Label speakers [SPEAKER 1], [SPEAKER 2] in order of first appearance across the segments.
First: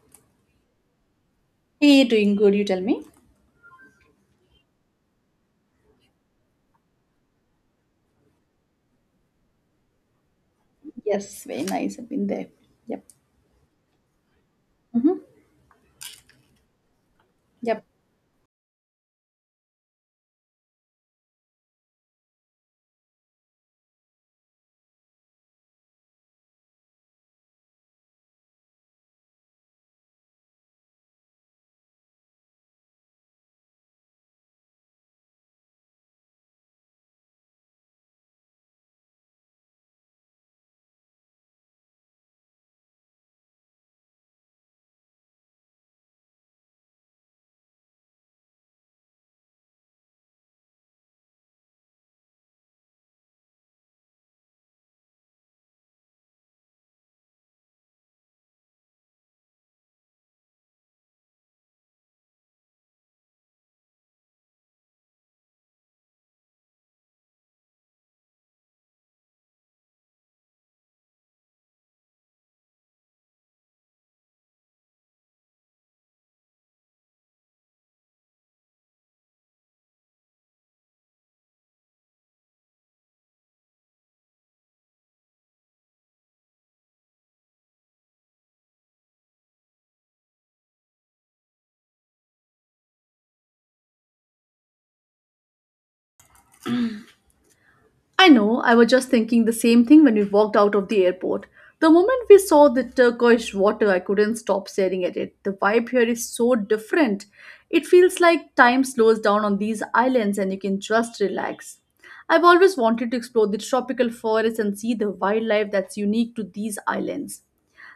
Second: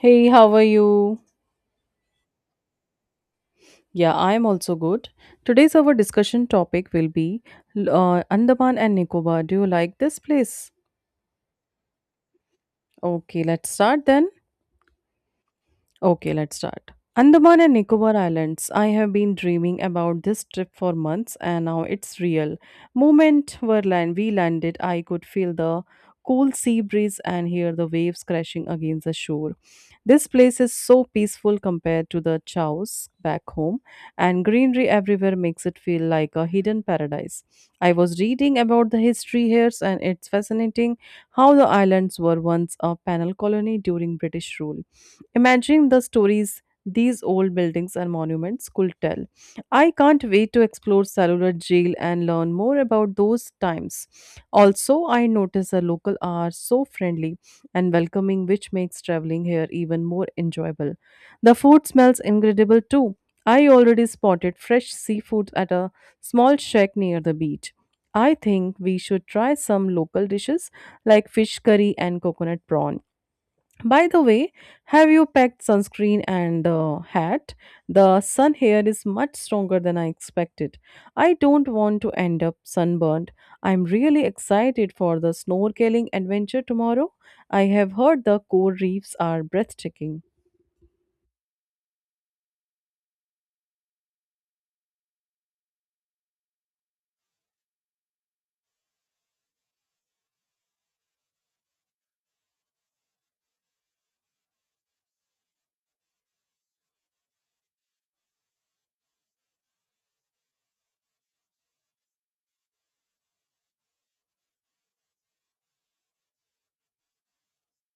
[SPEAKER 1] Hey, how are you?
[SPEAKER 2] Hey, doing good, you tell me?
[SPEAKER 1] Yeah, I am also good. Today's our discussion topic will be Andaman and Nicobar. Do you like this place?
[SPEAKER 2] Yes, very nice. I've been there. Yep.
[SPEAKER 1] Okay, let's start then.
[SPEAKER 2] hmm
[SPEAKER 1] Okay, let's start. Andaman and
[SPEAKER 2] Yep.
[SPEAKER 1] Nicobar Islands. I have been dreaming about this trip for months, and now it's real. Moment where land we landed, I could feel the cool sea breeze and hear the waves crashing against the shore. This place is so peaceful compared to the chows back home, and greenery everywhere makes it feel like a hidden paradise. I was reading about the history here, and it's fascinating how the islands were once a penal colony during British rule. Imagine the stories these old buildings and monuments could tell. I can't wait to explore Cellular Jail and learn more about those times. Also, I noticed the local are so friendly and welcoming, which makes traveling here even more enjoyable. The food smells incredible too. I already spotted fresh seafood at a small shack near the beach. I think we should try some local dishes like fish curry and coconut prawn. By the way, have you packed sunscreen and hat? The sun here is much stronger than I expected. I don't want to end up sunburned. I'm really excited for the snorkeling adventure tomorrow. I have heard the coral reefs are breathtaking.
[SPEAKER 2] I know, I was just thinking the same thing when we walked out of the airport. The moment we saw the turquoise water, I couldn't stop staring at it. The vibe here is so different. It feels like time slows down on these islands and you can just relax. I've always wanted to explore the tropical forests and see the wildlife that's unique to these islands.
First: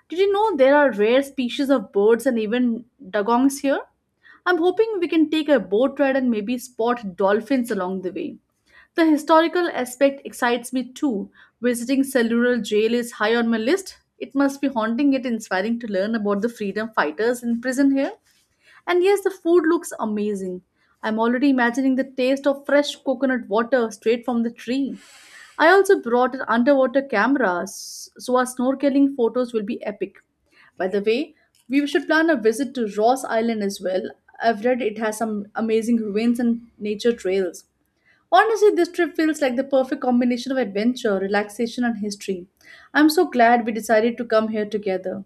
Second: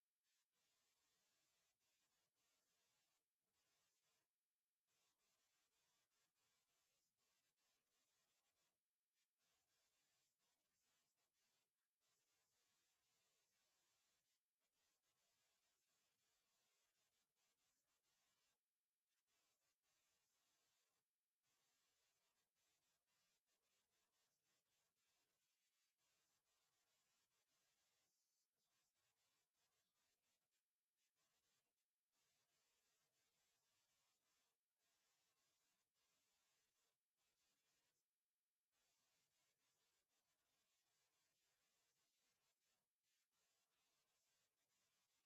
[SPEAKER 2] Did you know there are rare species of birds and even dugongs here? I'm hoping we can take a boat ride and maybe spot dolphins along the way. The historical aspect excites me too. Visiting Cellular Jail is high on my list. It must be haunting yet inspiring to learn about the freedom fighters in prison here. And yes, the food looks amazing. I'm already imagining the taste of fresh coconut water straight from the tree. I also brought an underwater camera, so our snorkeling photos will be epic. By the way, we should plan a visit to Ross Island as well. I've read it has some amazing ruins and nature trails. Honestly, this trip feels like the perfect combination of adventure, relaxation, and history. I'm so glad we decided to come here together.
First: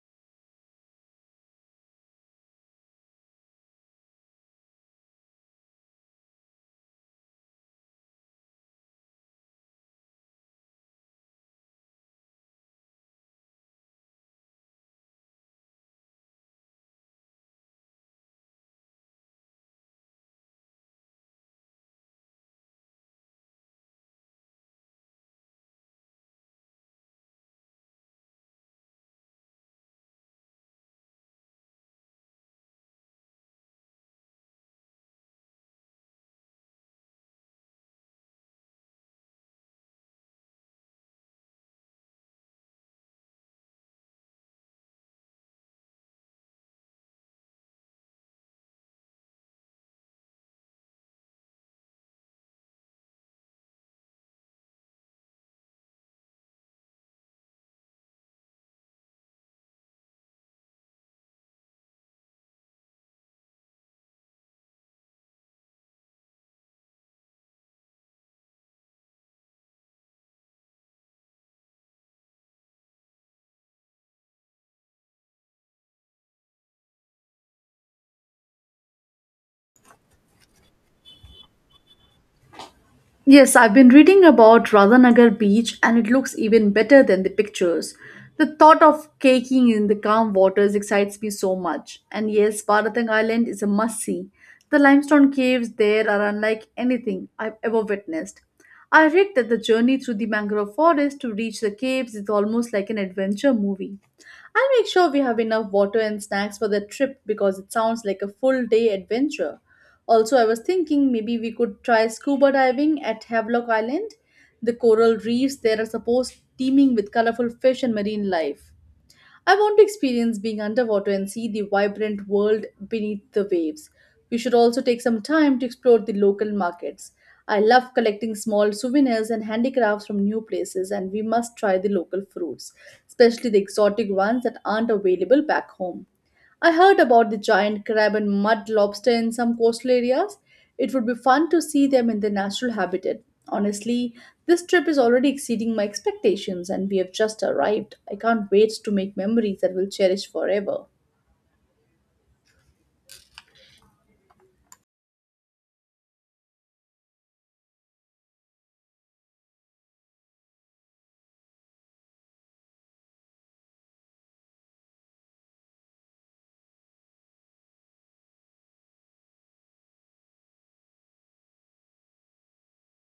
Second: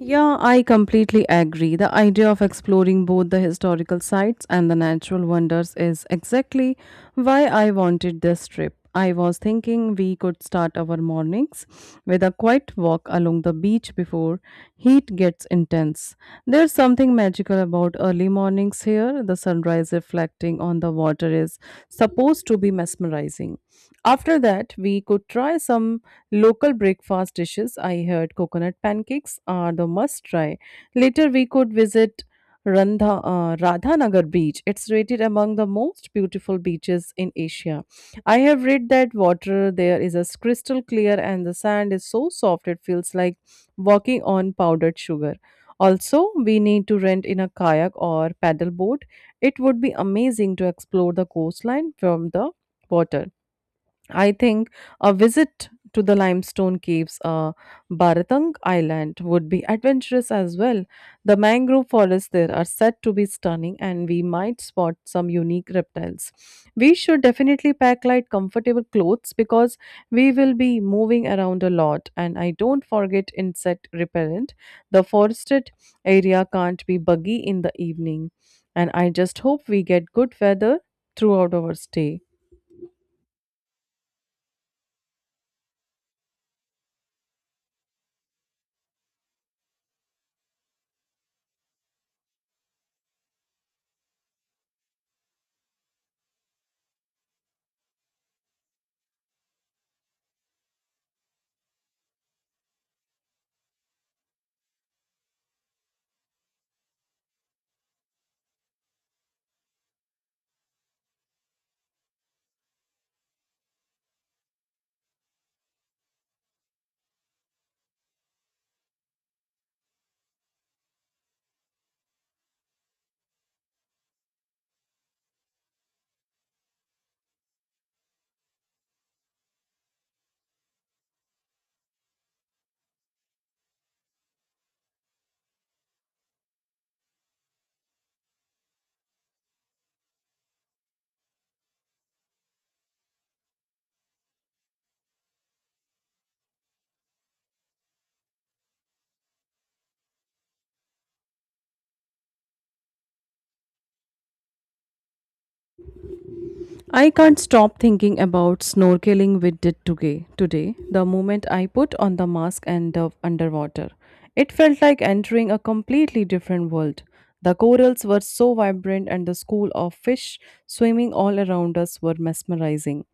[SPEAKER 1] Yeah, I completely agree. The idea of exploring both the historical sites and the natural wonders is exactly why I wanted this trip. I was thinking we could start our mornings with a quiet walk along the beach before heat gets intense. There's something magical about early mornings here. The sunrise reflecting on the water is supposed to be mesmerizing. After that, we could try some local breakfast dishes. I heard coconut pancakes are the must try. Later, we could visit Radhanagar beach. It's rated among the most beautiful beaches in Asia. I have read that water there is as crystal clear and the sand is so soft it feels like walking on powdered sugar. Also, we need to rent in a kayak or paddle boat. It would be amazing to explore the coastline from the water. I think a visit to the limestone caves, Bharatang Island, would be adventurous as well. The mangrove forests there are said to be stunning, and we might spot some unique reptiles. We should definitely pack light, comfortable clothes because we will be moving around a lot. And I don't forget insect repellent. The forested area can't be buggy in the evening. And I just hope we get good weather throughout our stay.
[SPEAKER 2] Yes, I've been reading about Radhanagar beach and it looks even better than the pictures. The thought of caking in the calm waters excites me so much. And yes, Bharatang Island is a must see. The limestone caves there are unlike anything I've ever witnessed. I read that the journey through the mangrove forest to reach the caves is almost like an adventure movie. I'll make sure we have enough water and snacks for the trip because it sounds like a full day adventure. Also, I was thinking maybe we could try scuba diving at Havelock Island. The coral reefs there are supposed teeming with colorful fish and marine life. I want to experience being underwater and see the vibrant world beneath the waves. We should also take some time to explore the local markets. I love collecting small souvenirs and handicrafts from new places, and we must try the local fruits, especially the exotic ones that aren't available back home. I heard about the giant crab and mud lobster in some coastal areas. It would be fun to see them in their natural habitat. Honestly, this trip is already exceeding my expectations and we have just arrived. I can't wait to make memories that we'll cherish forever.
[SPEAKER 1] I can't stop thinking about snorkeling we did today. Today, the moment I put on the mask and dove underwater, it felt like entering a completely different world. The corals were so vibrant, and the school of fish swimming all around us were mesmerizing.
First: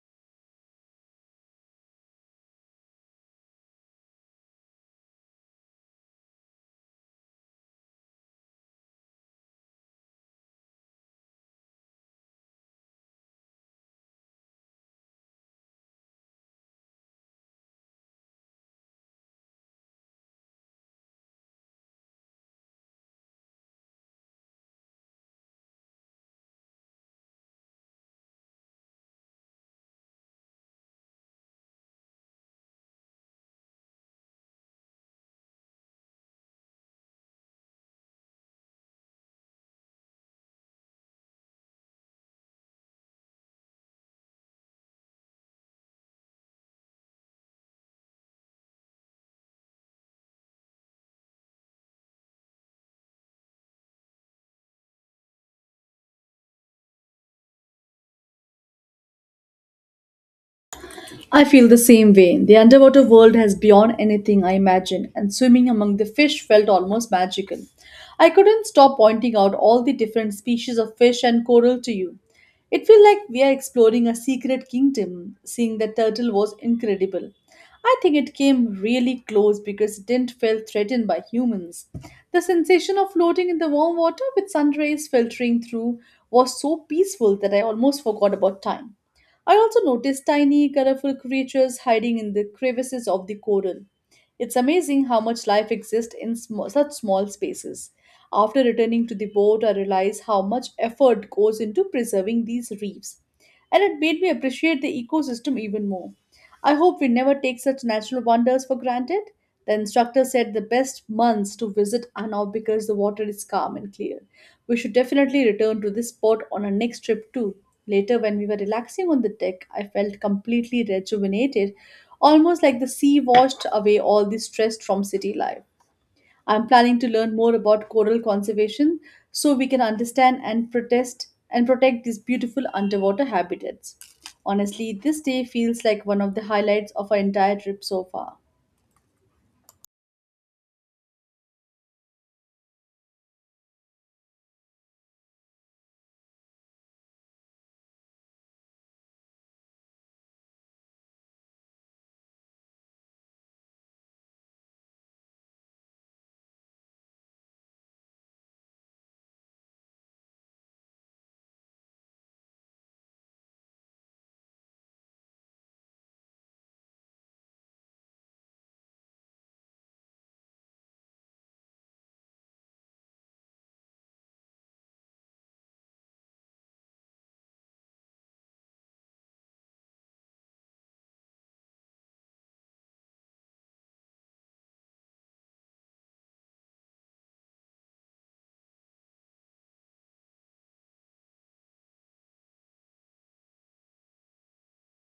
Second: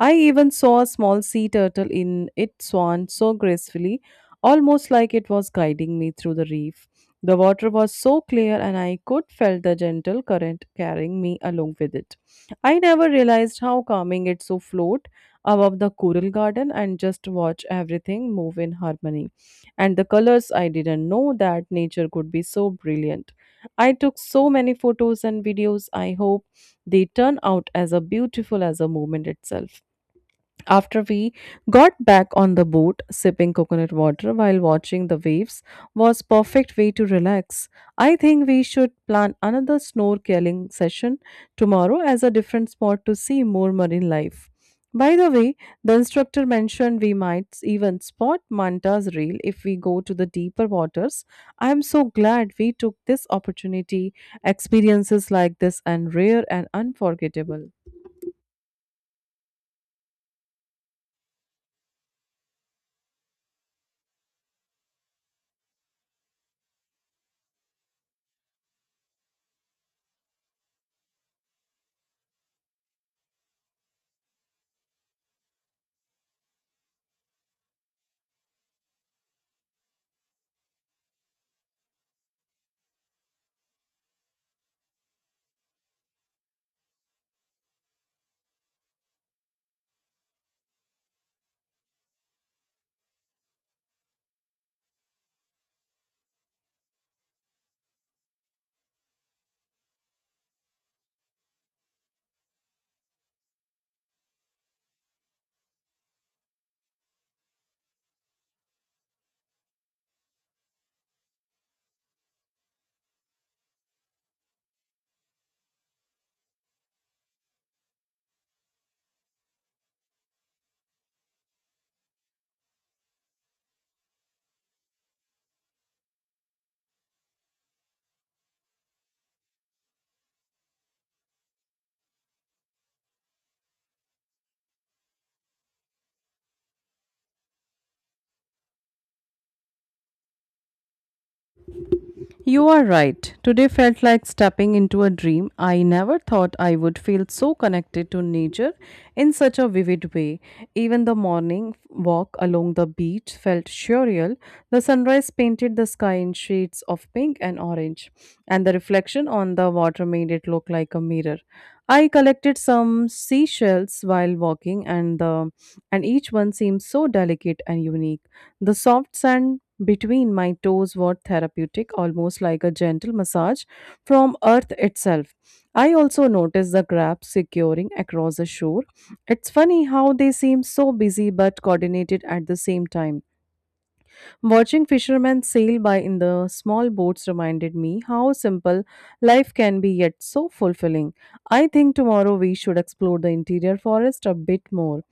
[SPEAKER 1] I even saw a small sea turtle in its swan so gracefully, almost like it was guiding me through the reef. The water was so clear, and I could feel the gentle current carrying me along with it. I never realized how calming it's to float above the coral garden and just watch everything move in harmony. And the colors, I didn't know that nature could be so brilliant. I took so many photos and videos. I hope they turn out as a beautiful as a moment itself. After we got back on the boat, sipping coconut water while watching the waves was perfect way to relax. I think we should plan another snorkeling session tomorrow as a different spot to see more marine life. By the way, the instructor mentioned we might even spot manta's reel if we go to the deeper waters. I am so glad we took this opportunity. Experiences like this are rare and unforgettable.
[SPEAKER 2] I feel the same way. The underwater world has beyond anything I imagined, and swimming among the fish felt almost magical. I couldn't stop pointing out all the different species of fish and coral to you. It felt like we are exploring a secret kingdom. Seeing the turtle was incredible. I think it came really close because it didn't feel threatened by humans. The sensation of floating in the warm water with sun rays filtering through was so peaceful that I almost forgot about time. I also noticed tiny, colorful creatures hiding in the crevices of the coral. It's amazing how much life exists in such small spaces. After returning to the boat, I realized how much effort goes into preserving these reefs, and it made me appreciate the ecosystem even more. I hope we never take such natural wonders for granted. The instructor said the best months to visit are now because the water is calm and clear. We should definitely return to this spot on our next trip too. Later, when we were relaxing on the deck, I felt completely rejuvenated, almost like the sea washed away all the stress from city life. I'm planning to learn more about coral conservation so we can understand and protest and protect these beautiful underwater habitats. Honestly, this day feels like one of the highlights of our entire trip so far.
[SPEAKER 1] You are right. Today felt like stepping into a dream. I never thought I would feel so connected to nature in such a vivid way. Even the morning walk along the beach felt surreal. The sunrise painted the sky in shades of pink and orange, and the reflection on the water made it look like a mirror. I collected some seashells while walking, and the and each one seemed so delicate and unique. The soft sand between my toes were therapeutic, almost like a gentle massage from earth itself. I also noticed the crabs securing across the shore. It's funny how they seem so busy but coordinated at the same time. Watching fishermen sail by in the small boats reminded me how simple life can be yet so fulfilling. I think tomorrow we should explore the interior forest a bit more.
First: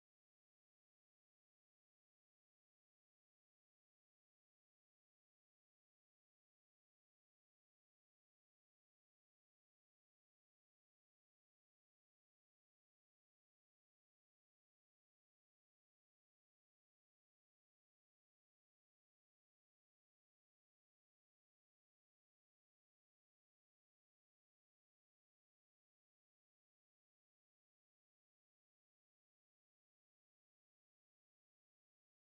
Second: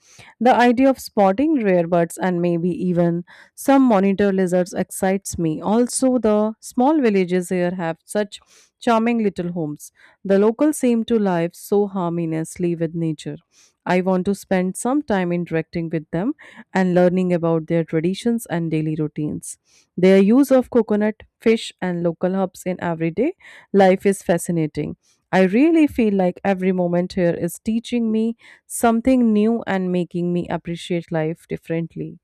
[SPEAKER 1] The idea of spotting rare birds and maybe even some monitor lizards excites me. Also, the small villages here have such charming little homes. The locals seem to live so harmoniously with nature. I want to spend some time interacting with them and learning about their traditions and daily routines. Their use of coconut, fish, and local herbs in everyday life is fascinating. I really feel like every moment here is teaching me something new and making me appreciate life differently.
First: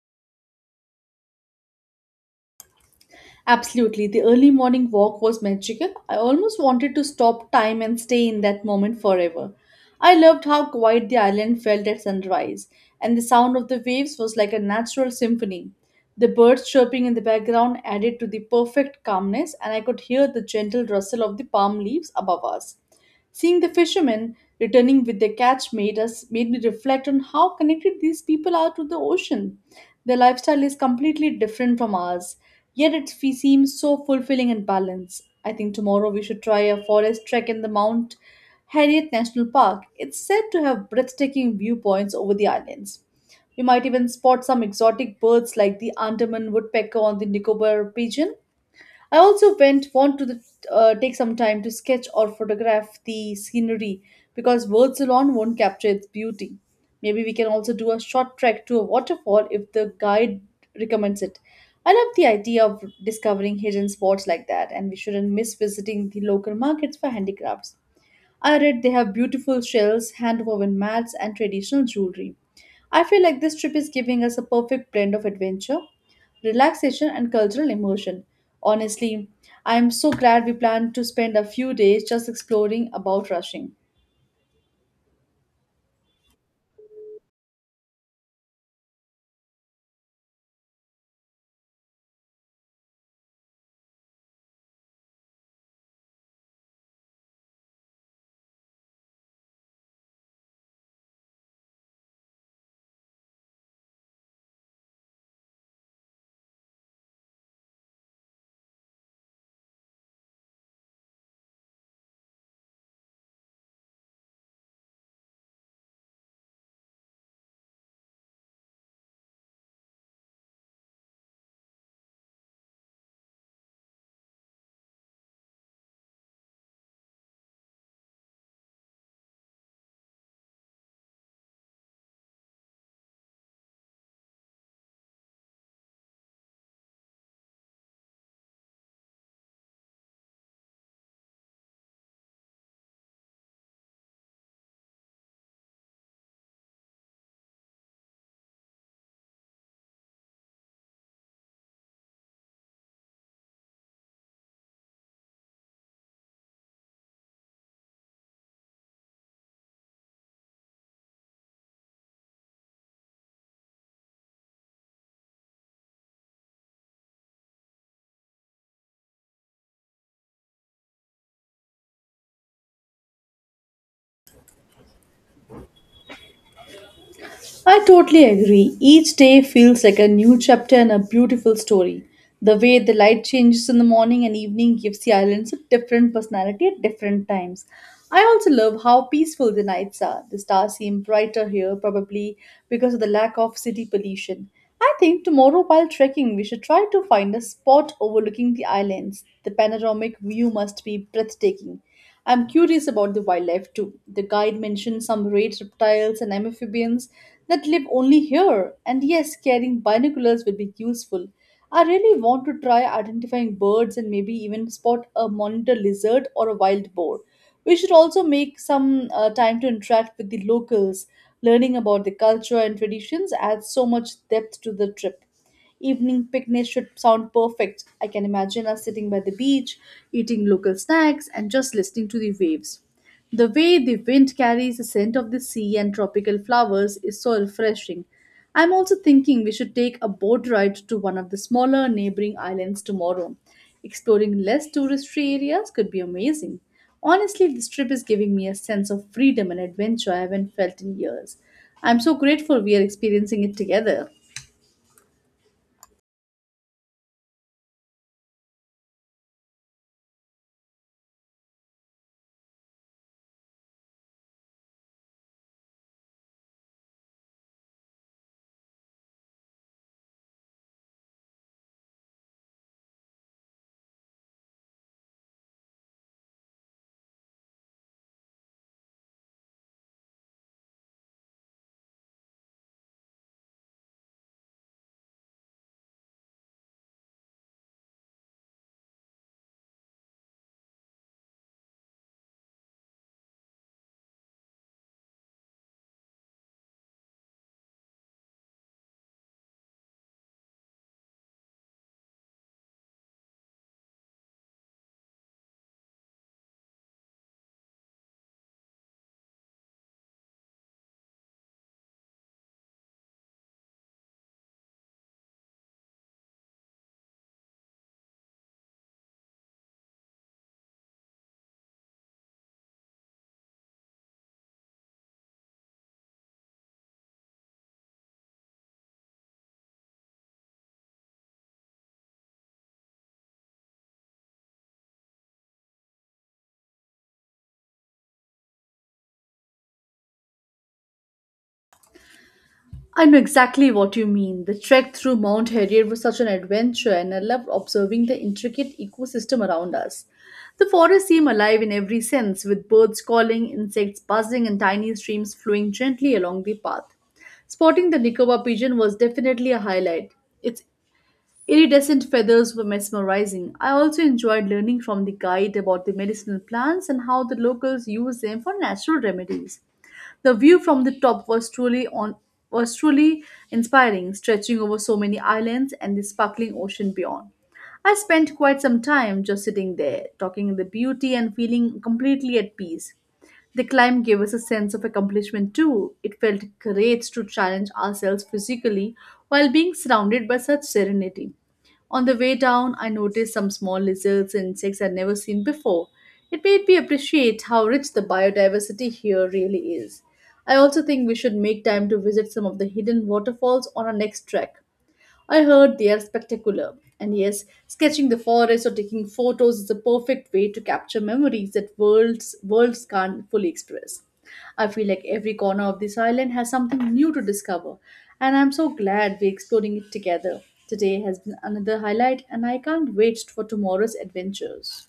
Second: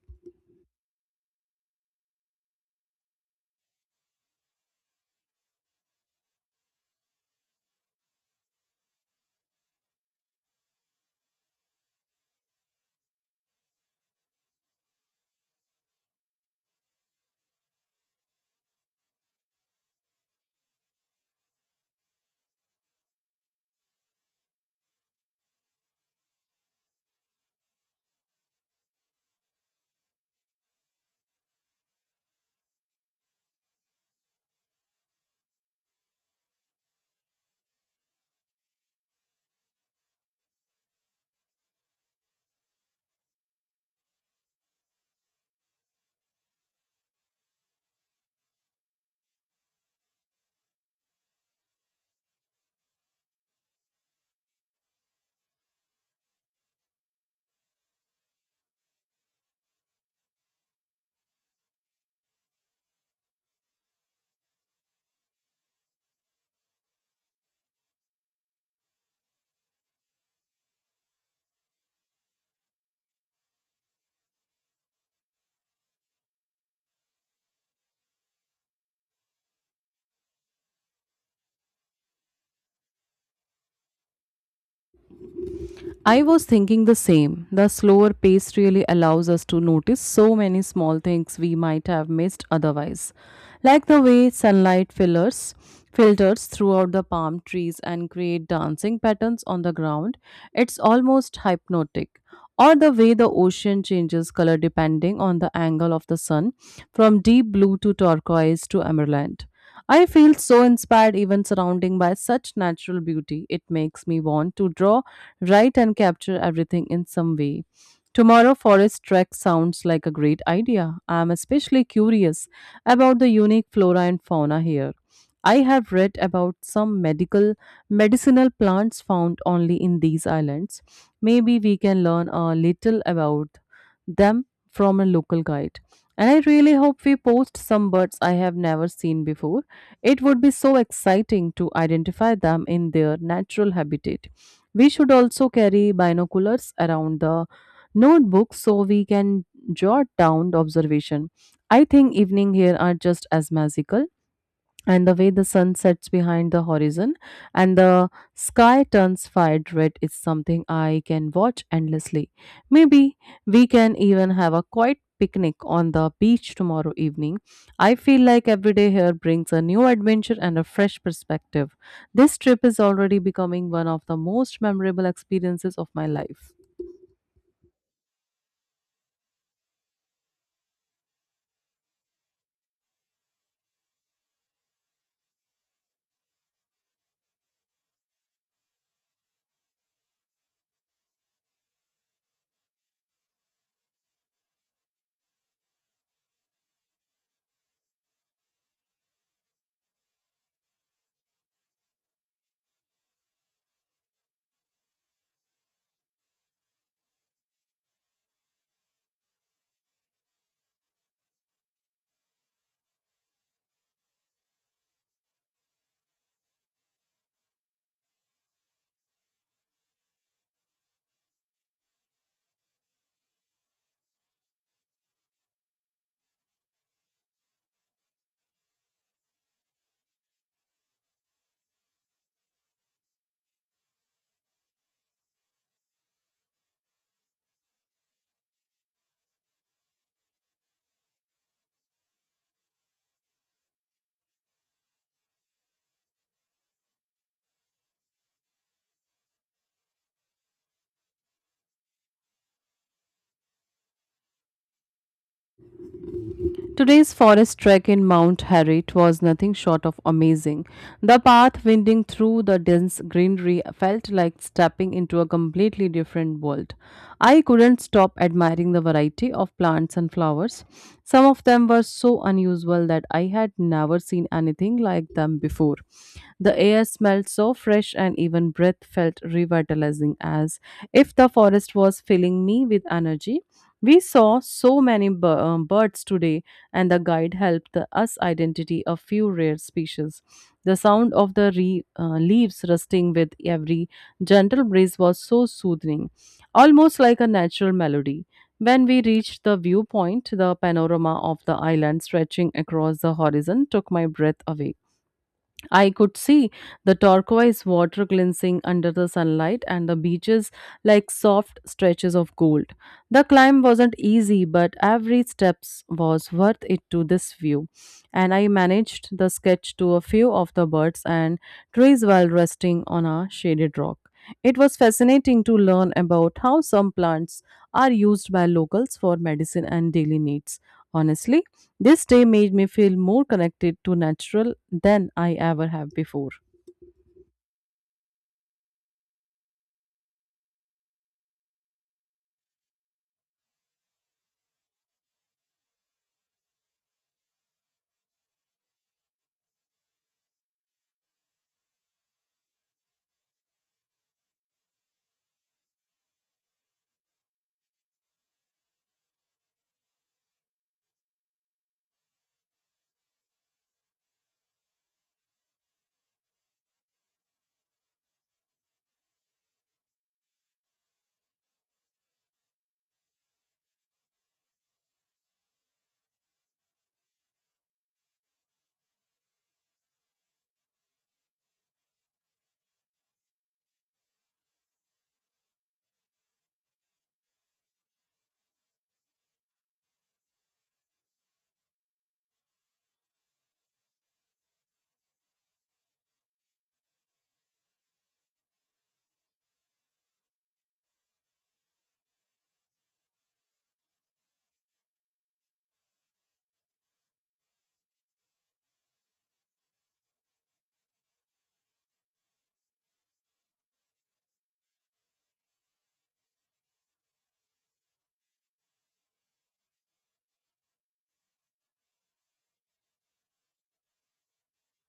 [SPEAKER 2] Absolutely. The early morning walk was magical. I almost wanted to stop time and stay in that moment forever. I loved how quiet the island felt at sunrise, and the sound of the waves was like a natural symphony. The birds chirping in the background added to the perfect calmness, and I could hear the gentle rustle of the palm leaves above us. Seeing the fishermen returning with their catch made me reflect on how connected these people are to the ocean. Their lifestyle is completely different from ours, yet it seems so fulfilling and balanced. I think tomorrow we should try a forest trek in the Mount Harriet National Park. It's said to have breathtaking viewpoints over the islands. We might even spot some exotic birds like the Andaman woodpecker or the Nicobar pigeon. I also went want to the, take some time to sketch or photograph the scenery because words alone won't capture its beauty. Maybe we can also do a short trek to a waterfall if the guide recommends it. I love the idea of discovering hidden spots like that, and we shouldn't miss visiting the local markets for handicrafts. I read they have beautiful shells, hand-woven mats, and traditional jewelry. I feel like this trip is giving us a perfect blend of adventure, relaxation, and cultural immersion. Honestly, I am so glad we planned to spend a few days just exploring about rushing.
[SPEAKER 1] I was thinking the same. The slower pace really allows us to notice so many small things we might have missed otherwise, like the way sunlight fillers filters throughout the palm trees and create dancing patterns on the ground. It's almost hypnotic. Or the way the ocean changes color depending on the angle of the sun, from deep blue to turquoise to emerald. I feel so inspired even surrounding by such natural beauty. It makes me want to draw write and capture everything in some way. Tomorrow forest trek sounds like a great idea. I am especially curious about the unique flora and fauna here. I have read about some medical medicinal plants found only in these islands. Maybe we can learn a little about them from a local guide. And I really hope we post some birds I have never seen before. It would be so exciting to identify them in their natural habitat. We should also carry binoculars around the notebook so we can jot down the observation. I think evening here are just as magical, and the way the sun sets behind the horizon and the sky turns fired red is something I can watch endlessly. Maybe we can even have a quiet picnic on the beach tomorrow evening. I feel like every day here brings a new adventure and a fresh perspective. This trip is already becoming one of the most memorable experiences of my life.
[SPEAKER 2] I totally agree. Each day feels like a new chapter in a beautiful story. The way the light changes in the morning and evening gives the islands a different personality at different times. I also love how peaceful the nights are. The stars seem brighter here, probably because of the lack of city pollution. I think tomorrow, while trekking, we should try to find a spot overlooking the islands. The panoramic view must be breathtaking. I'm curious about the wildlife too. The guide mentioned some rare reptiles and amphibians that live only here. And yes, carrying binoculars will be useful. I really want to try identifying birds and maybe even spot a monitor lizard or a wild boar. We should also make some time to interact with the locals. Learning about the culture and traditions adds so much depth to the trip. Evening picnics should sound perfect. I can imagine us sitting by the beach, eating local snacks, and just listening to the waves. The way the wind carries the scent of the sea and tropical flowers is so refreshing. I'm also thinking we should take a boat ride to one of the smaller neighboring islands tomorrow. Exploring less touristy areas could be amazing. Honestly, this trip is giving me a sense of freedom and adventure I haven't felt in years. I'm so grateful we are experiencing it together.
[SPEAKER 1] Today's forest trek in Mount Harriet was nothing short of amazing. The path winding through the dense greenery felt like stepping into a completely different world. I couldn't stop admiring the variety of plants and flowers. Some of them were so unusual that I had never seen anything like them before. The air smelled so fresh, and even breath felt revitalizing as if the forest was filling me with energy. We saw so many birds today, and the guide helped us identify a few rare species. The sound of the leaves rustling with every gentle breeze was so soothing, almost like a natural melody. When we reached the viewpoint, the panorama of the island stretching across the horizon took my breath away. I could see the turquoise water glinting under the sunlight and the beaches like soft stretches of gold. The climb wasn't easy, but every step was worth it to this view. And I managed the sketch to a few of the birds and trees while resting on a shaded rock. It was fascinating to learn about how some plants are used by locals for medicine and daily needs. Honestly, this day made me feel more connected to natural than I ever have before.
[SPEAKER 2] I know exactly what you mean. The trek through Mount Harrier was such an adventure, and I loved observing the intricate ecosystem around us. The forest seemed alive in every sense, with birds calling, insects buzzing, and tiny streams flowing gently along the path. Spotting the Nicobar pigeon was definitely a highlight. Its iridescent feathers were mesmerizing. I also enjoyed learning from the guide about the medicinal plants and how the locals use them for natural remedies. The view from the top was truly inspiring, stretching over so many islands and the sparkling ocean beyond. I spent quite some time just sitting there, talking the beauty and feeling completely at peace. The climb gave us a sense of accomplishment too. It felt great to challenge ourselves physically while being surrounded by such serenity. On the way down, I noticed some small lizards and insects I'd never seen before. It made me appreciate how rich the biodiversity here really is. I also think we should make time to visit some of the hidden waterfalls on our next trek. I heard they are spectacular. And yes, sketching the forest or taking photos is a perfect way to capture memories that worlds can't fully express. I feel like every corner of this island has something new to discover, and I'm so glad we're exploring it together. Today has been another highlight, and I can't wait for tomorrow's adventures.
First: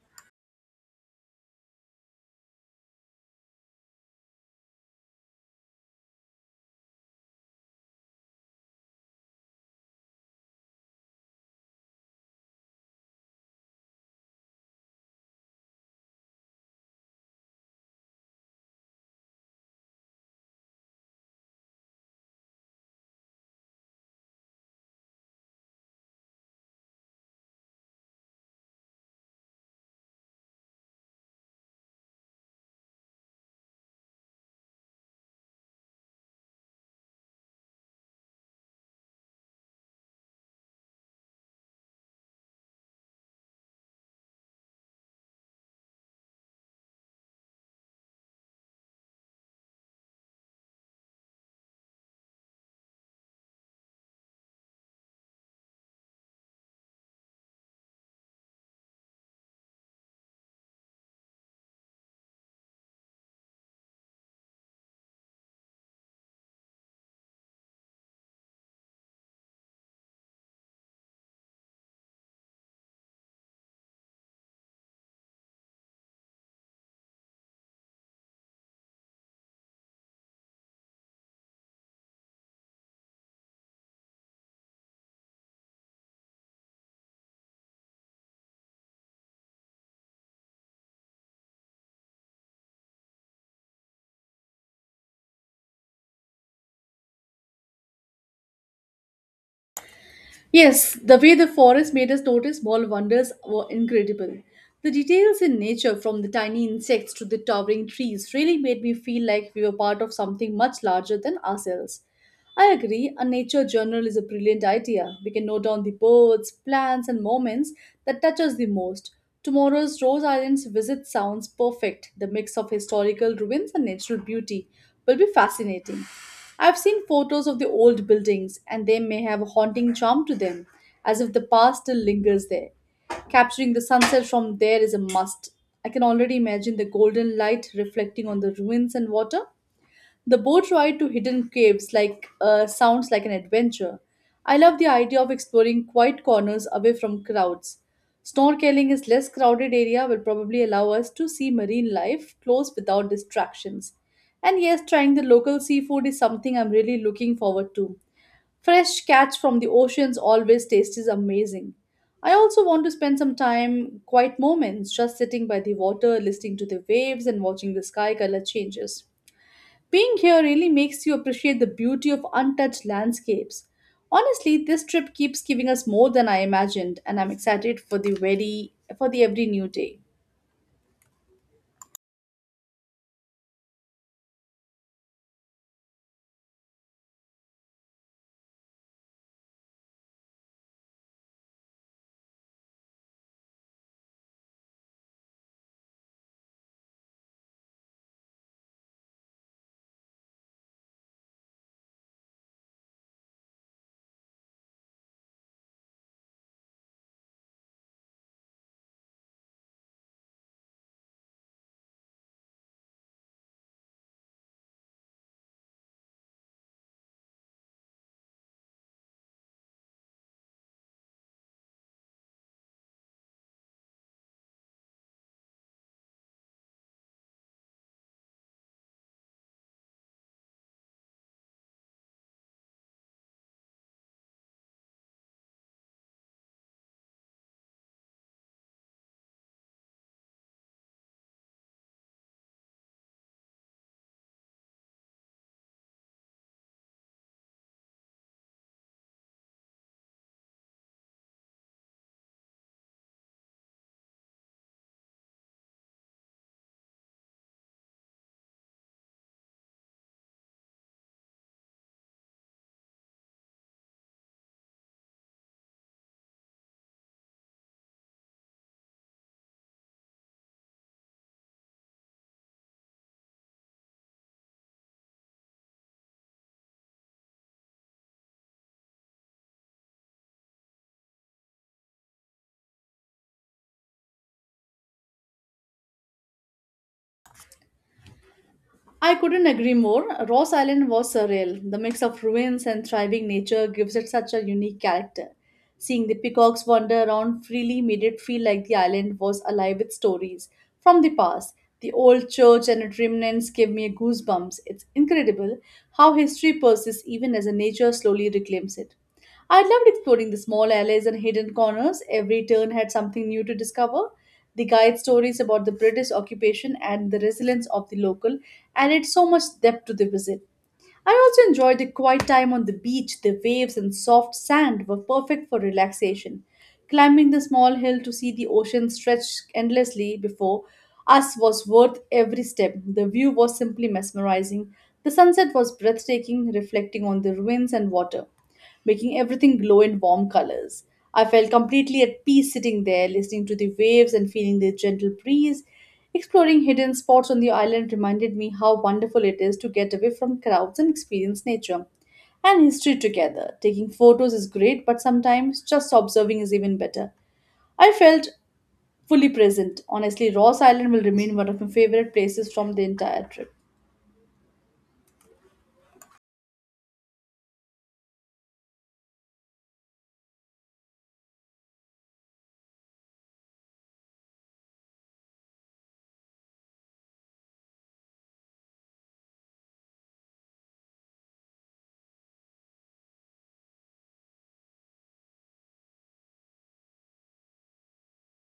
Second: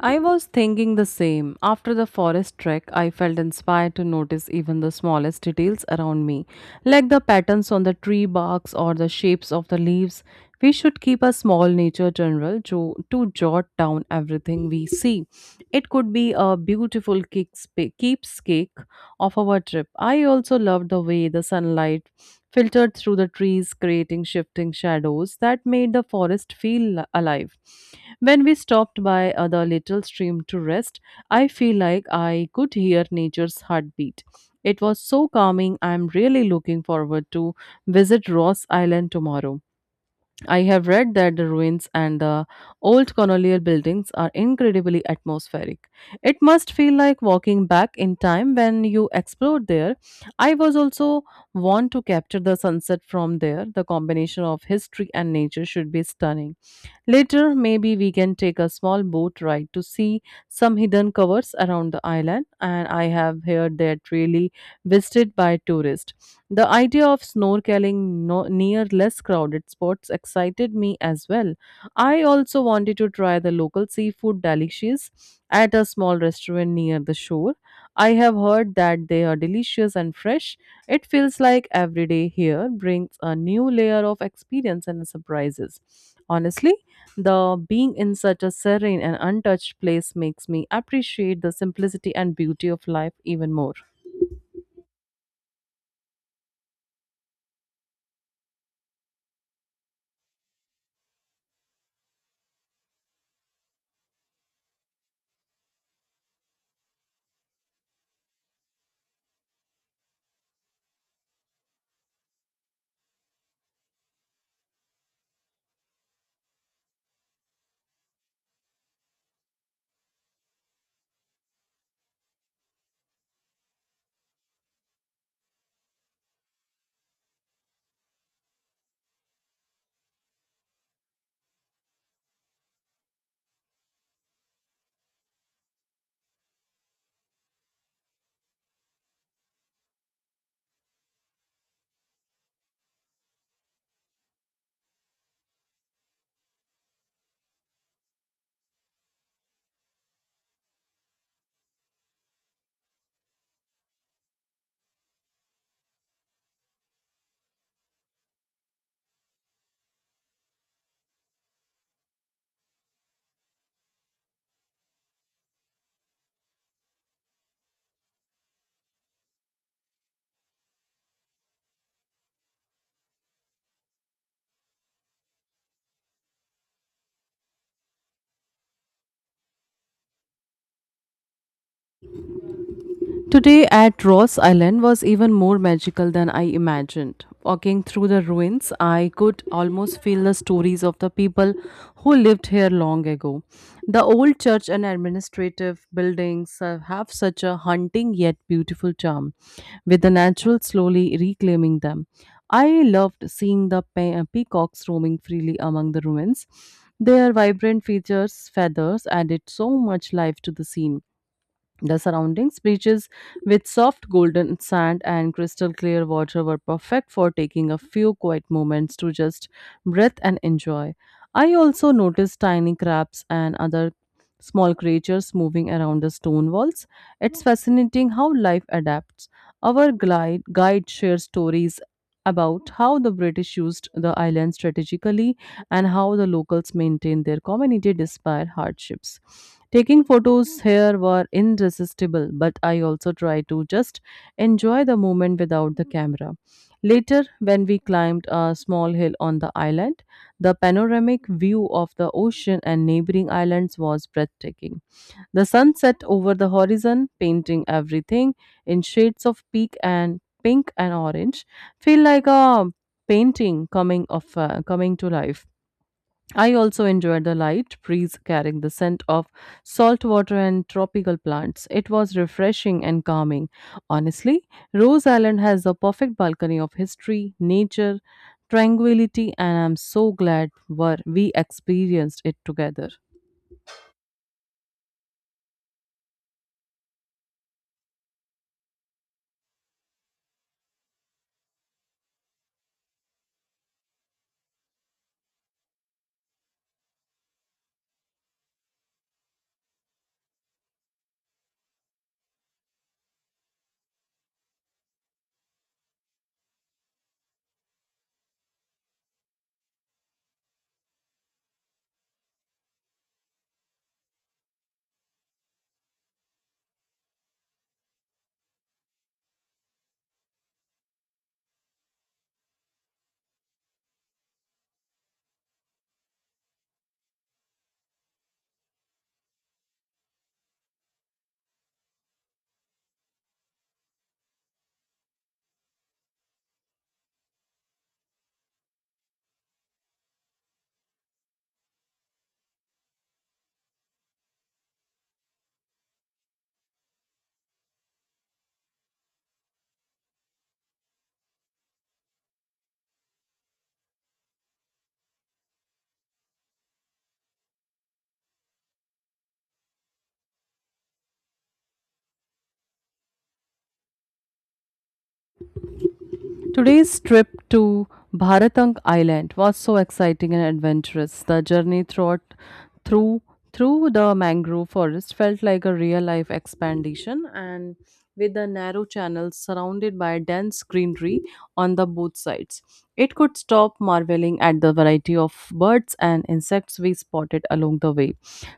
[SPEAKER 1] I was thinking the same. After the forest trek, I felt inspired to notice even the smallest details around me, like the patterns on the tree barks or the shapes of the leaves. We should keep a small nature journal to jot down everything we see. It could be a beautiful keepsake of our trip. I also loved the way the sunlight filtered through the trees, creating shifting shadows that made the forest feel alive. When we stopped by the little stream to rest, I feel like I could hear nature's heartbeat. It was so calming. I'm really looking forward to visit Ross Island tomorrow. I have read that the ruins and the old colonial buildings are incredibly atmospheric. It must feel like walking back in time when you explore there. I was also want to capture the sunset from there. The combination of history and nature should be stunning. Later, maybe we can take a small boat ride to see some hidden covers around the island, and I have heard that really visited by tourists. The idea of snorkeling near less crowded spots excited me as well. I also wanted to try the local seafood delicacies at a small restaurant near the shore. I have heard that they are delicious and fresh. It feels like every day here brings a new layer of experience and surprises. Honestly, the being in such a serene and untouched place makes me appreciate the simplicity and beauty of life even more.
[SPEAKER 2] Yes, the way the forest made us notice small wonders were incredible. The details in nature, from the tiny insects to the towering trees, really made me feel like we were part of something much larger than ourselves. I agree, a nature journal is a brilliant idea. We can note down the birds, plants, and moments that touch us the most. Tomorrow's Rose Island's visit sounds perfect. The mix of historical ruins and natural beauty will be fascinating. I've seen photos of the old buildings, and they may have a haunting charm to them, as if the past still lingers there. Capturing the sunset from there is a must. I can already imagine the golden light reflecting on the ruins and water. The boat ride to hidden caves like sounds like an adventure. I love the idea of exploring quiet corners away from crowds. Snorkeling is less crowded area will probably allow us to see marine life close without distractions. And yes, trying the local seafood is something I'm really looking forward to. Fresh catch from the oceans always tastes amazing. I also want to spend some time, quiet moments, just sitting by the water, listening to the waves and watching the sky color changes. Being here really makes you appreciate the beauty of untouched landscapes. Honestly, this trip keeps giving us more than I imagined, and I'm excited for the very for the every new day.
[SPEAKER 1] Today at Ross Island was even more magical than I imagined. Walking through the ruins, I could almost feel the stories of the people who lived here long ago. The old church and administrative buildings have such a haunting yet beautiful charm, with the natural slowly reclaiming them. I loved seeing the peacocks roaming freely among the ruins. Their vibrant features, feathers added so much life to the scene. The surroundings, beaches with soft golden sand and crystal clear water, were perfect for taking a few quiet moments to just breathe and enjoy. I also noticed tiny crabs and other small creatures moving around the stone walls. It's fascinating how life adapts. Our glide, guide shares stories about how the British used the island strategically and how the locals maintained their community despite hardships. Taking photos here were irresistible, but I also tried to just enjoy the moment without the camera. Later, when we climbed a small hill on the island, the panoramic view of the ocean and neighboring islands was breathtaking. The sun set over the horizon, painting everything in shades of pink and pink and orange, feel like a painting coming to life. I also enjoyed the light breeze carrying the scent of salt water and tropical plants. It was refreshing and calming. Honestly, Rose Island has the perfect balcony of history, nature, tranquility, and I'm so glad we experienced it together.
[SPEAKER 2] I couldn't agree more. Ross Island was surreal. The mix of ruins and thriving nature gives it such a unique character. Seeing the peacocks wander around freely made it feel like the island was alive with stories from the past. The old church and its remnants gave me goosebumps. It's incredible how history persists even as the nature slowly reclaims it. I loved exploring the small alleys and hidden corners. Every turn had something new to discover. The guide stories about the British occupation and the resilience of the local added so much depth to the visit. I also enjoyed the quiet time on the beach. The waves and soft sand were perfect for relaxation. Climbing the small hill to see the ocean stretch endlessly before us was worth every step. The view was simply mesmerizing. The sunset was breathtaking, reflecting on the ruins and water making everything glow in warm colors. I felt completely at peace sitting there, listening to the waves and feeling the gentle breeze. Exploring hidden spots on the island reminded me how wonderful it is to get away from crowds and experience nature and history together. Taking photos is great, but sometimes just observing is even better. I felt fully present. Honestly, Ross Island will remain one of my favorite places from the entire trip.
[SPEAKER 1] Today's trip to Bharatang Island was so exciting and adventurous. The journey throughout, through through the mangrove forest felt like a real life expedition and with the narrow channels surrounded by dense greenery on the both sides. It could stop marveling at the variety of birds and insects we spotted along the way.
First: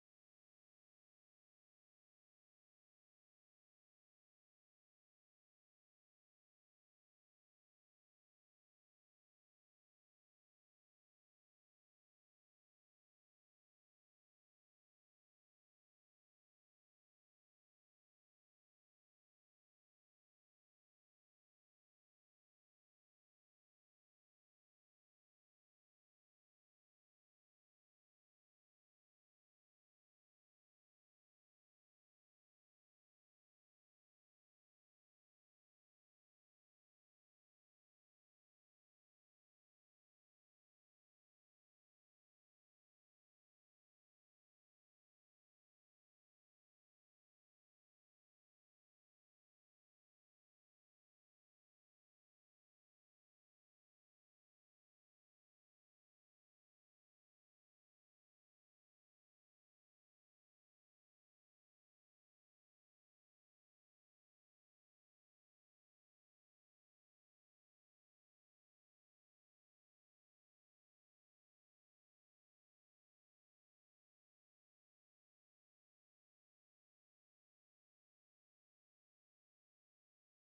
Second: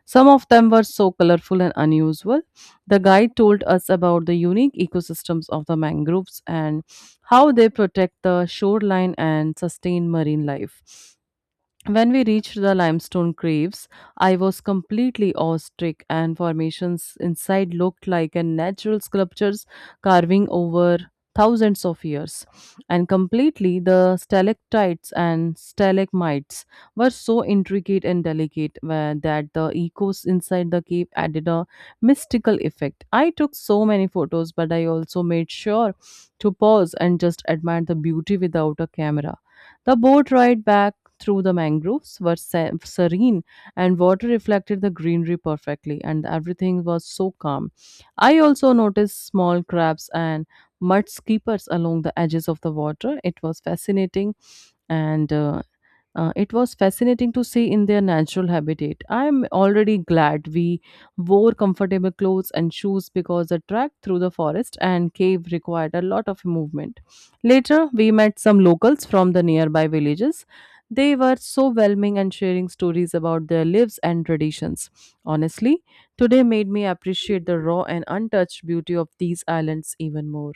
[SPEAKER 1] Some of them were so colorful and unusual. The guide told us about the unique ecosystems of the mangroves and how they protect the shoreline and sustain marine life. When we reached the limestone caves, I was completely awestruck, and formations inside looked like a natural sculptures carving over thousands of years. And completely, the stalactites and stalagmites were so intricate and delicate where, that the echoes inside the cave added a mystical effect. I took so many photos, but I also made sure to pause and just admire the beauty without a camera. The boat ride back through the mangroves were serene, and water reflected the greenery perfectly, and everything was so calm. I also noticed small crabs and mud skippers along the edges of the water. It was fascinating and it was fascinating to see in their natural habitat. I am already glad we wore comfortable clothes and shoes because the trek through the forest and cave required a lot of movement. Later, we met some locals from the nearby villages. They were so welcoming and sharing stories about their lives and traditions. Honestly, today made me appreciate the raw and untouched beauty of these islands even more.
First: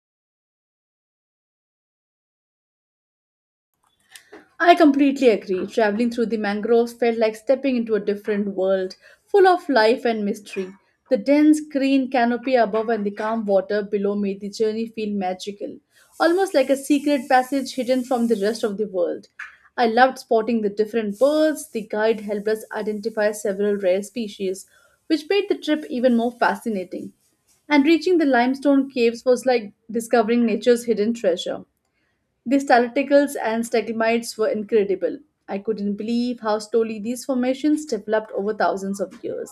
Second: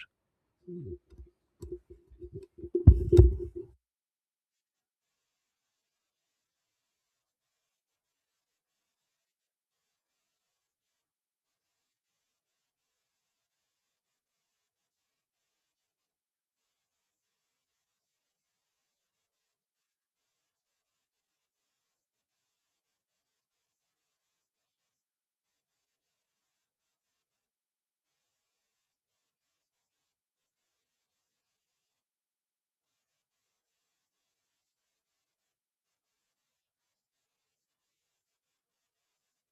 [SPEAKER 2] I completely agree. Traveling through the mangroves felt like stepping into a different world, full of life and mystery. The dense green canopy above and the calm water below made the journey feel magical, almost like a secret passage hidden from the rest of the world. I loved spotting the different birds. The guide helped us identify several rare species, which made the trip even more fascinating, and reaching the limestone caves was like discovering nature's hidden treasure. The stalactites and stalagmites were incredible. I couldn't believe how slowly these formations developed over thousands of years.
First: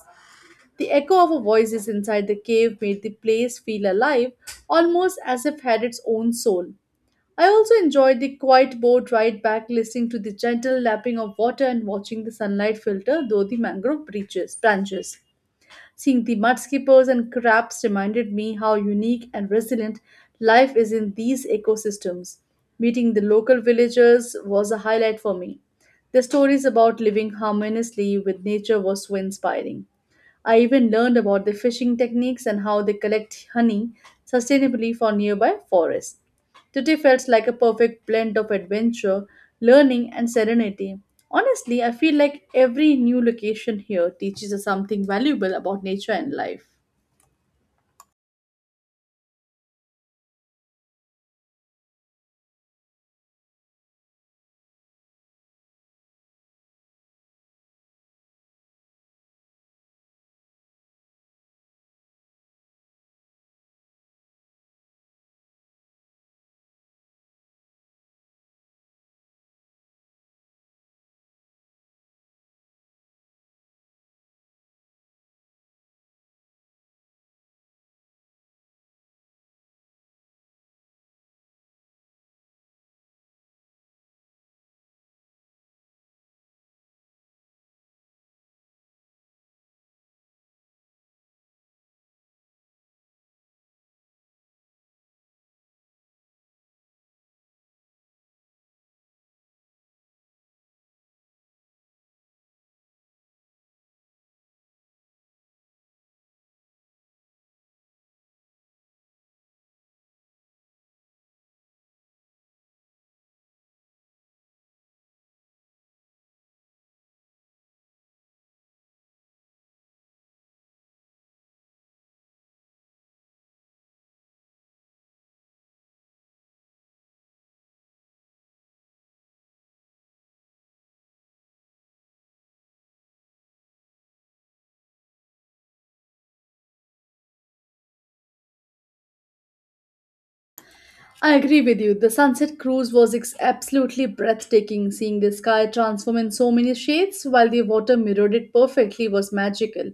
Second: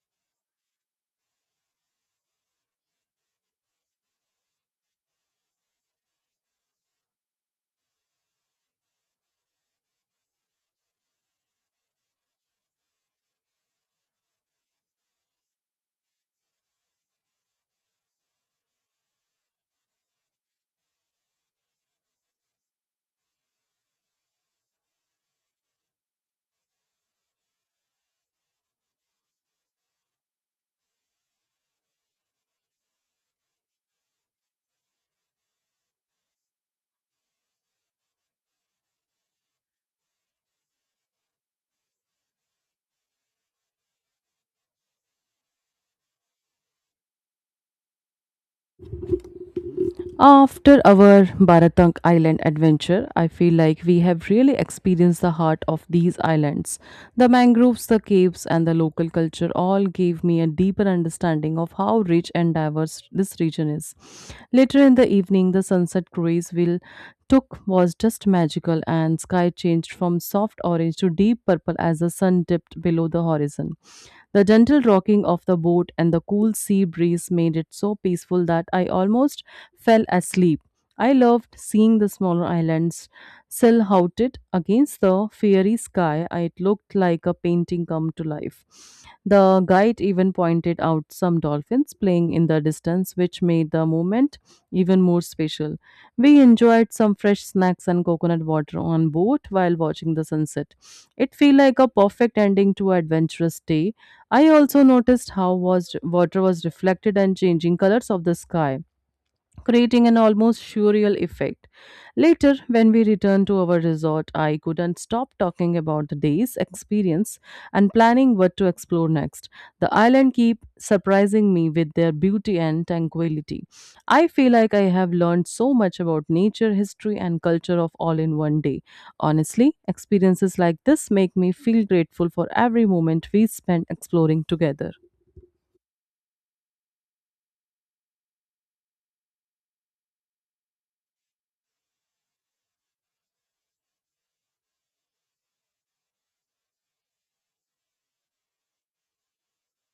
[SPEAKER 2] The echo of our voices inside the cave made the place feel alive, almost as if it had its own soul. I also enjoyed the quiet boat ride back, listening to the gentle lapping of water and watching the sunlight filter through the branches. Seeing the mudskippers and crabs reminded me how unique and resilient life is in these ecosystems. Meeting the local villagers was a highlight for me. Their stories about living harmoniously with nature was so inspiring. I even learned about their fishing techniques and how they collect honey sustainably for nearby forests. Today felt like a perfect blend of adventure, learning, and serenity. Honestly, I feel like every new location here teaches us something valuable about nature and life.
[SPEAKER 1] After our Baratunk Island adventure, I feel like we have really experienced the heart of these islands. The mangroves, the caves, and the local culture all gave me a deeper understanding of how rich and diverse this region is. Later in the evening, the sunset cruise will took was just magical and sky changed from soft orange to deep purple as the sun dipped below the horizon. The gentle rocking of the boat and the cool sea breeze made it so peaceful that I almost fell asleep. I loved seeing the smaller islands silhouetted against the fiery sky. It looked like a painting come to life. The guide even pointed out some dolphins playing in the distance, which made the moment even more special. We enjoyed some fresh snacks and coconut water on board while watching the sunset. It felt like a perfect ending to an adventurous day. I also noticed how was water was reflected and changing colors of the sky, creating an almost surreal effect. Later, when we returned to our resort, I couldn't stop talking about the day's experience and planning what to explore next. The island keep surprising me with their beauty and tranquility. I feel like I have learned so much about nature, history, and culture of all in one day. Honestly, experiences like this make me feel grateful for every moment we spend exploring together.
[SPEAKER 2] I agree with you. The sunset cruise was absolutely breathtaking. Seeing the sky transform in so many shades while the water mirrored it perfectly was magical.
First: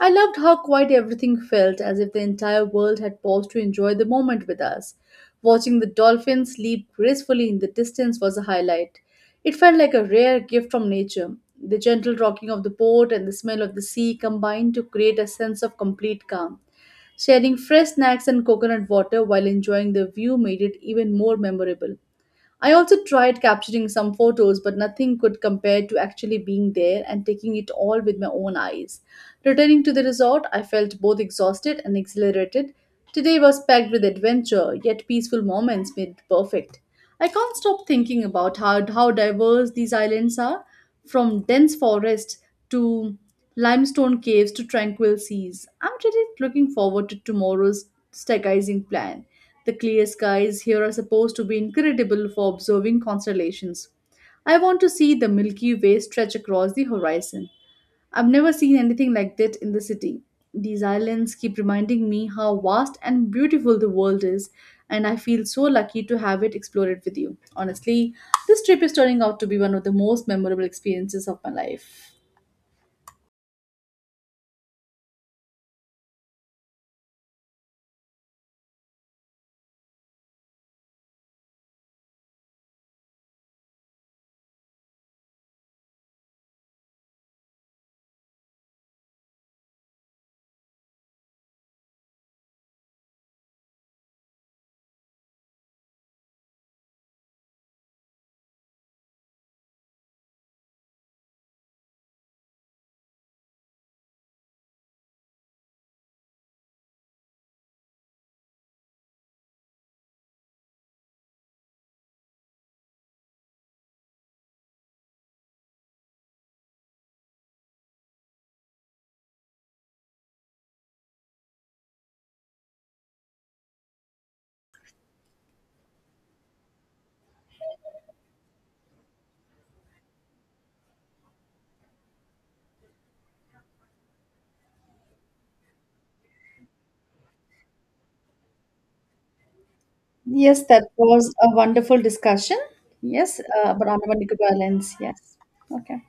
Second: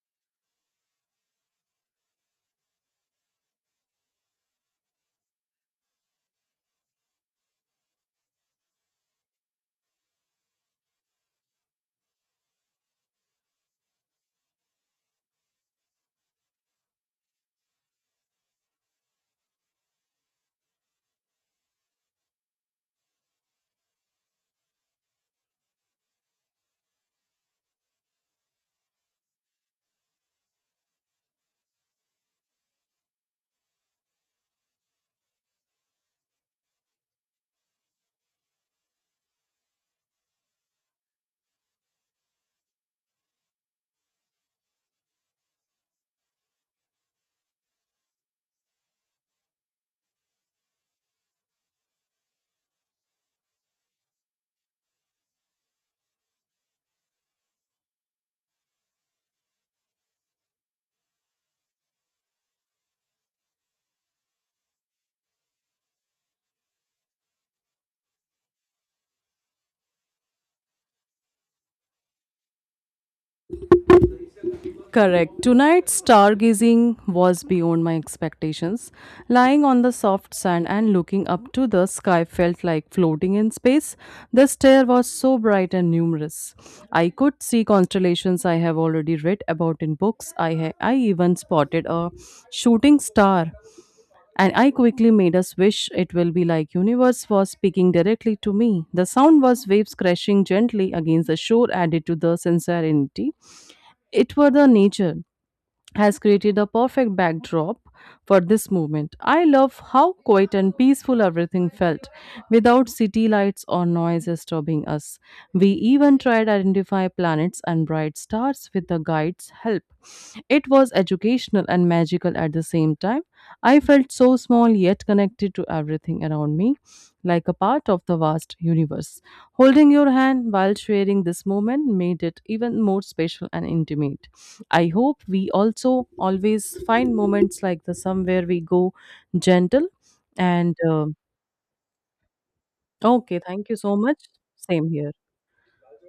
[SPEAKER 2] I loved how quiet everything felt, as if the entire world had paused to enjoy the moment with us. Watching the dolphins leap gracefully in the distance was a highlight. It felt like a rare gift from nature. The gentle rocking of the boat and the smell of the sea combined to create a sense of complete calm. Sharing fresh snacks and coconut water while enjoying the view made it even more memorable. I also tried capturing some photos, but nothing could compare to actually being there and taking it all with my own eyes. Returning to the resort, I felt both exhausted and exhilarated. Today was packed with adventure, yet peaceful moments made it perfect. I can't stop thinking about how diverse these islands are, from dense forests to limestone caves to tranquil seas. I'm really looking forward to tomorrow's stargazing plan. The clear skies here are supposed to be incredible for observing constellations. I want to see the Milky Way stretch across the horizon. I've never seen anything like that in the city. These islands keep reminding me how vast and beautiful the world is, and I feel so lucky to have it explored with you. Honestly, this trip is turning out to be one of the most memorable experiences of my life.
[SPEAKER 1] Correct. Tonight's stargazing was beyond my expectations. Lying on the soft sand and looking up to the sky felt like floating in space. The stare was so bright and numerous. I could see constellations I have already read about in books. I even spotted a shooting star. And I quickly made a wish it will be like universe was speaking directly to me. The sound was waves crashing gently against the shore added to the sincerity. It were the nature has created a perfect backdrop for this movement. I love how quiet and peaceful everything felt, without city lights or noise disturbing us. We even tried identify planets and bright stars with the guide's help. It was educational and magical at the same time. I felt so small yet connected to everything around me like a part of the vast universe. Holding your hand while sharing this moment made it even more special and intimate. I hope we also always find moments like the somewhere we go gentle
[SPEAKER 2] Yes,
[SPEAKER 1] and
[SPEAKER 2] that was a wonderful discussion.
[SPEAKER 1] okay,
[SPEAKER 2] Yes,
[SPEAKER 1] thank you
[SPEAKER 2] but
[SPEAKER 1] so
[SPEAKER 2] on
[SPEAKER 1] much.
[SPEAKER 2] a
[SPEAKER 1] Same
[SPEAKER 2] balance.
[SPEAKER 1] here.
[SPEAKER 2] Yes. Okay.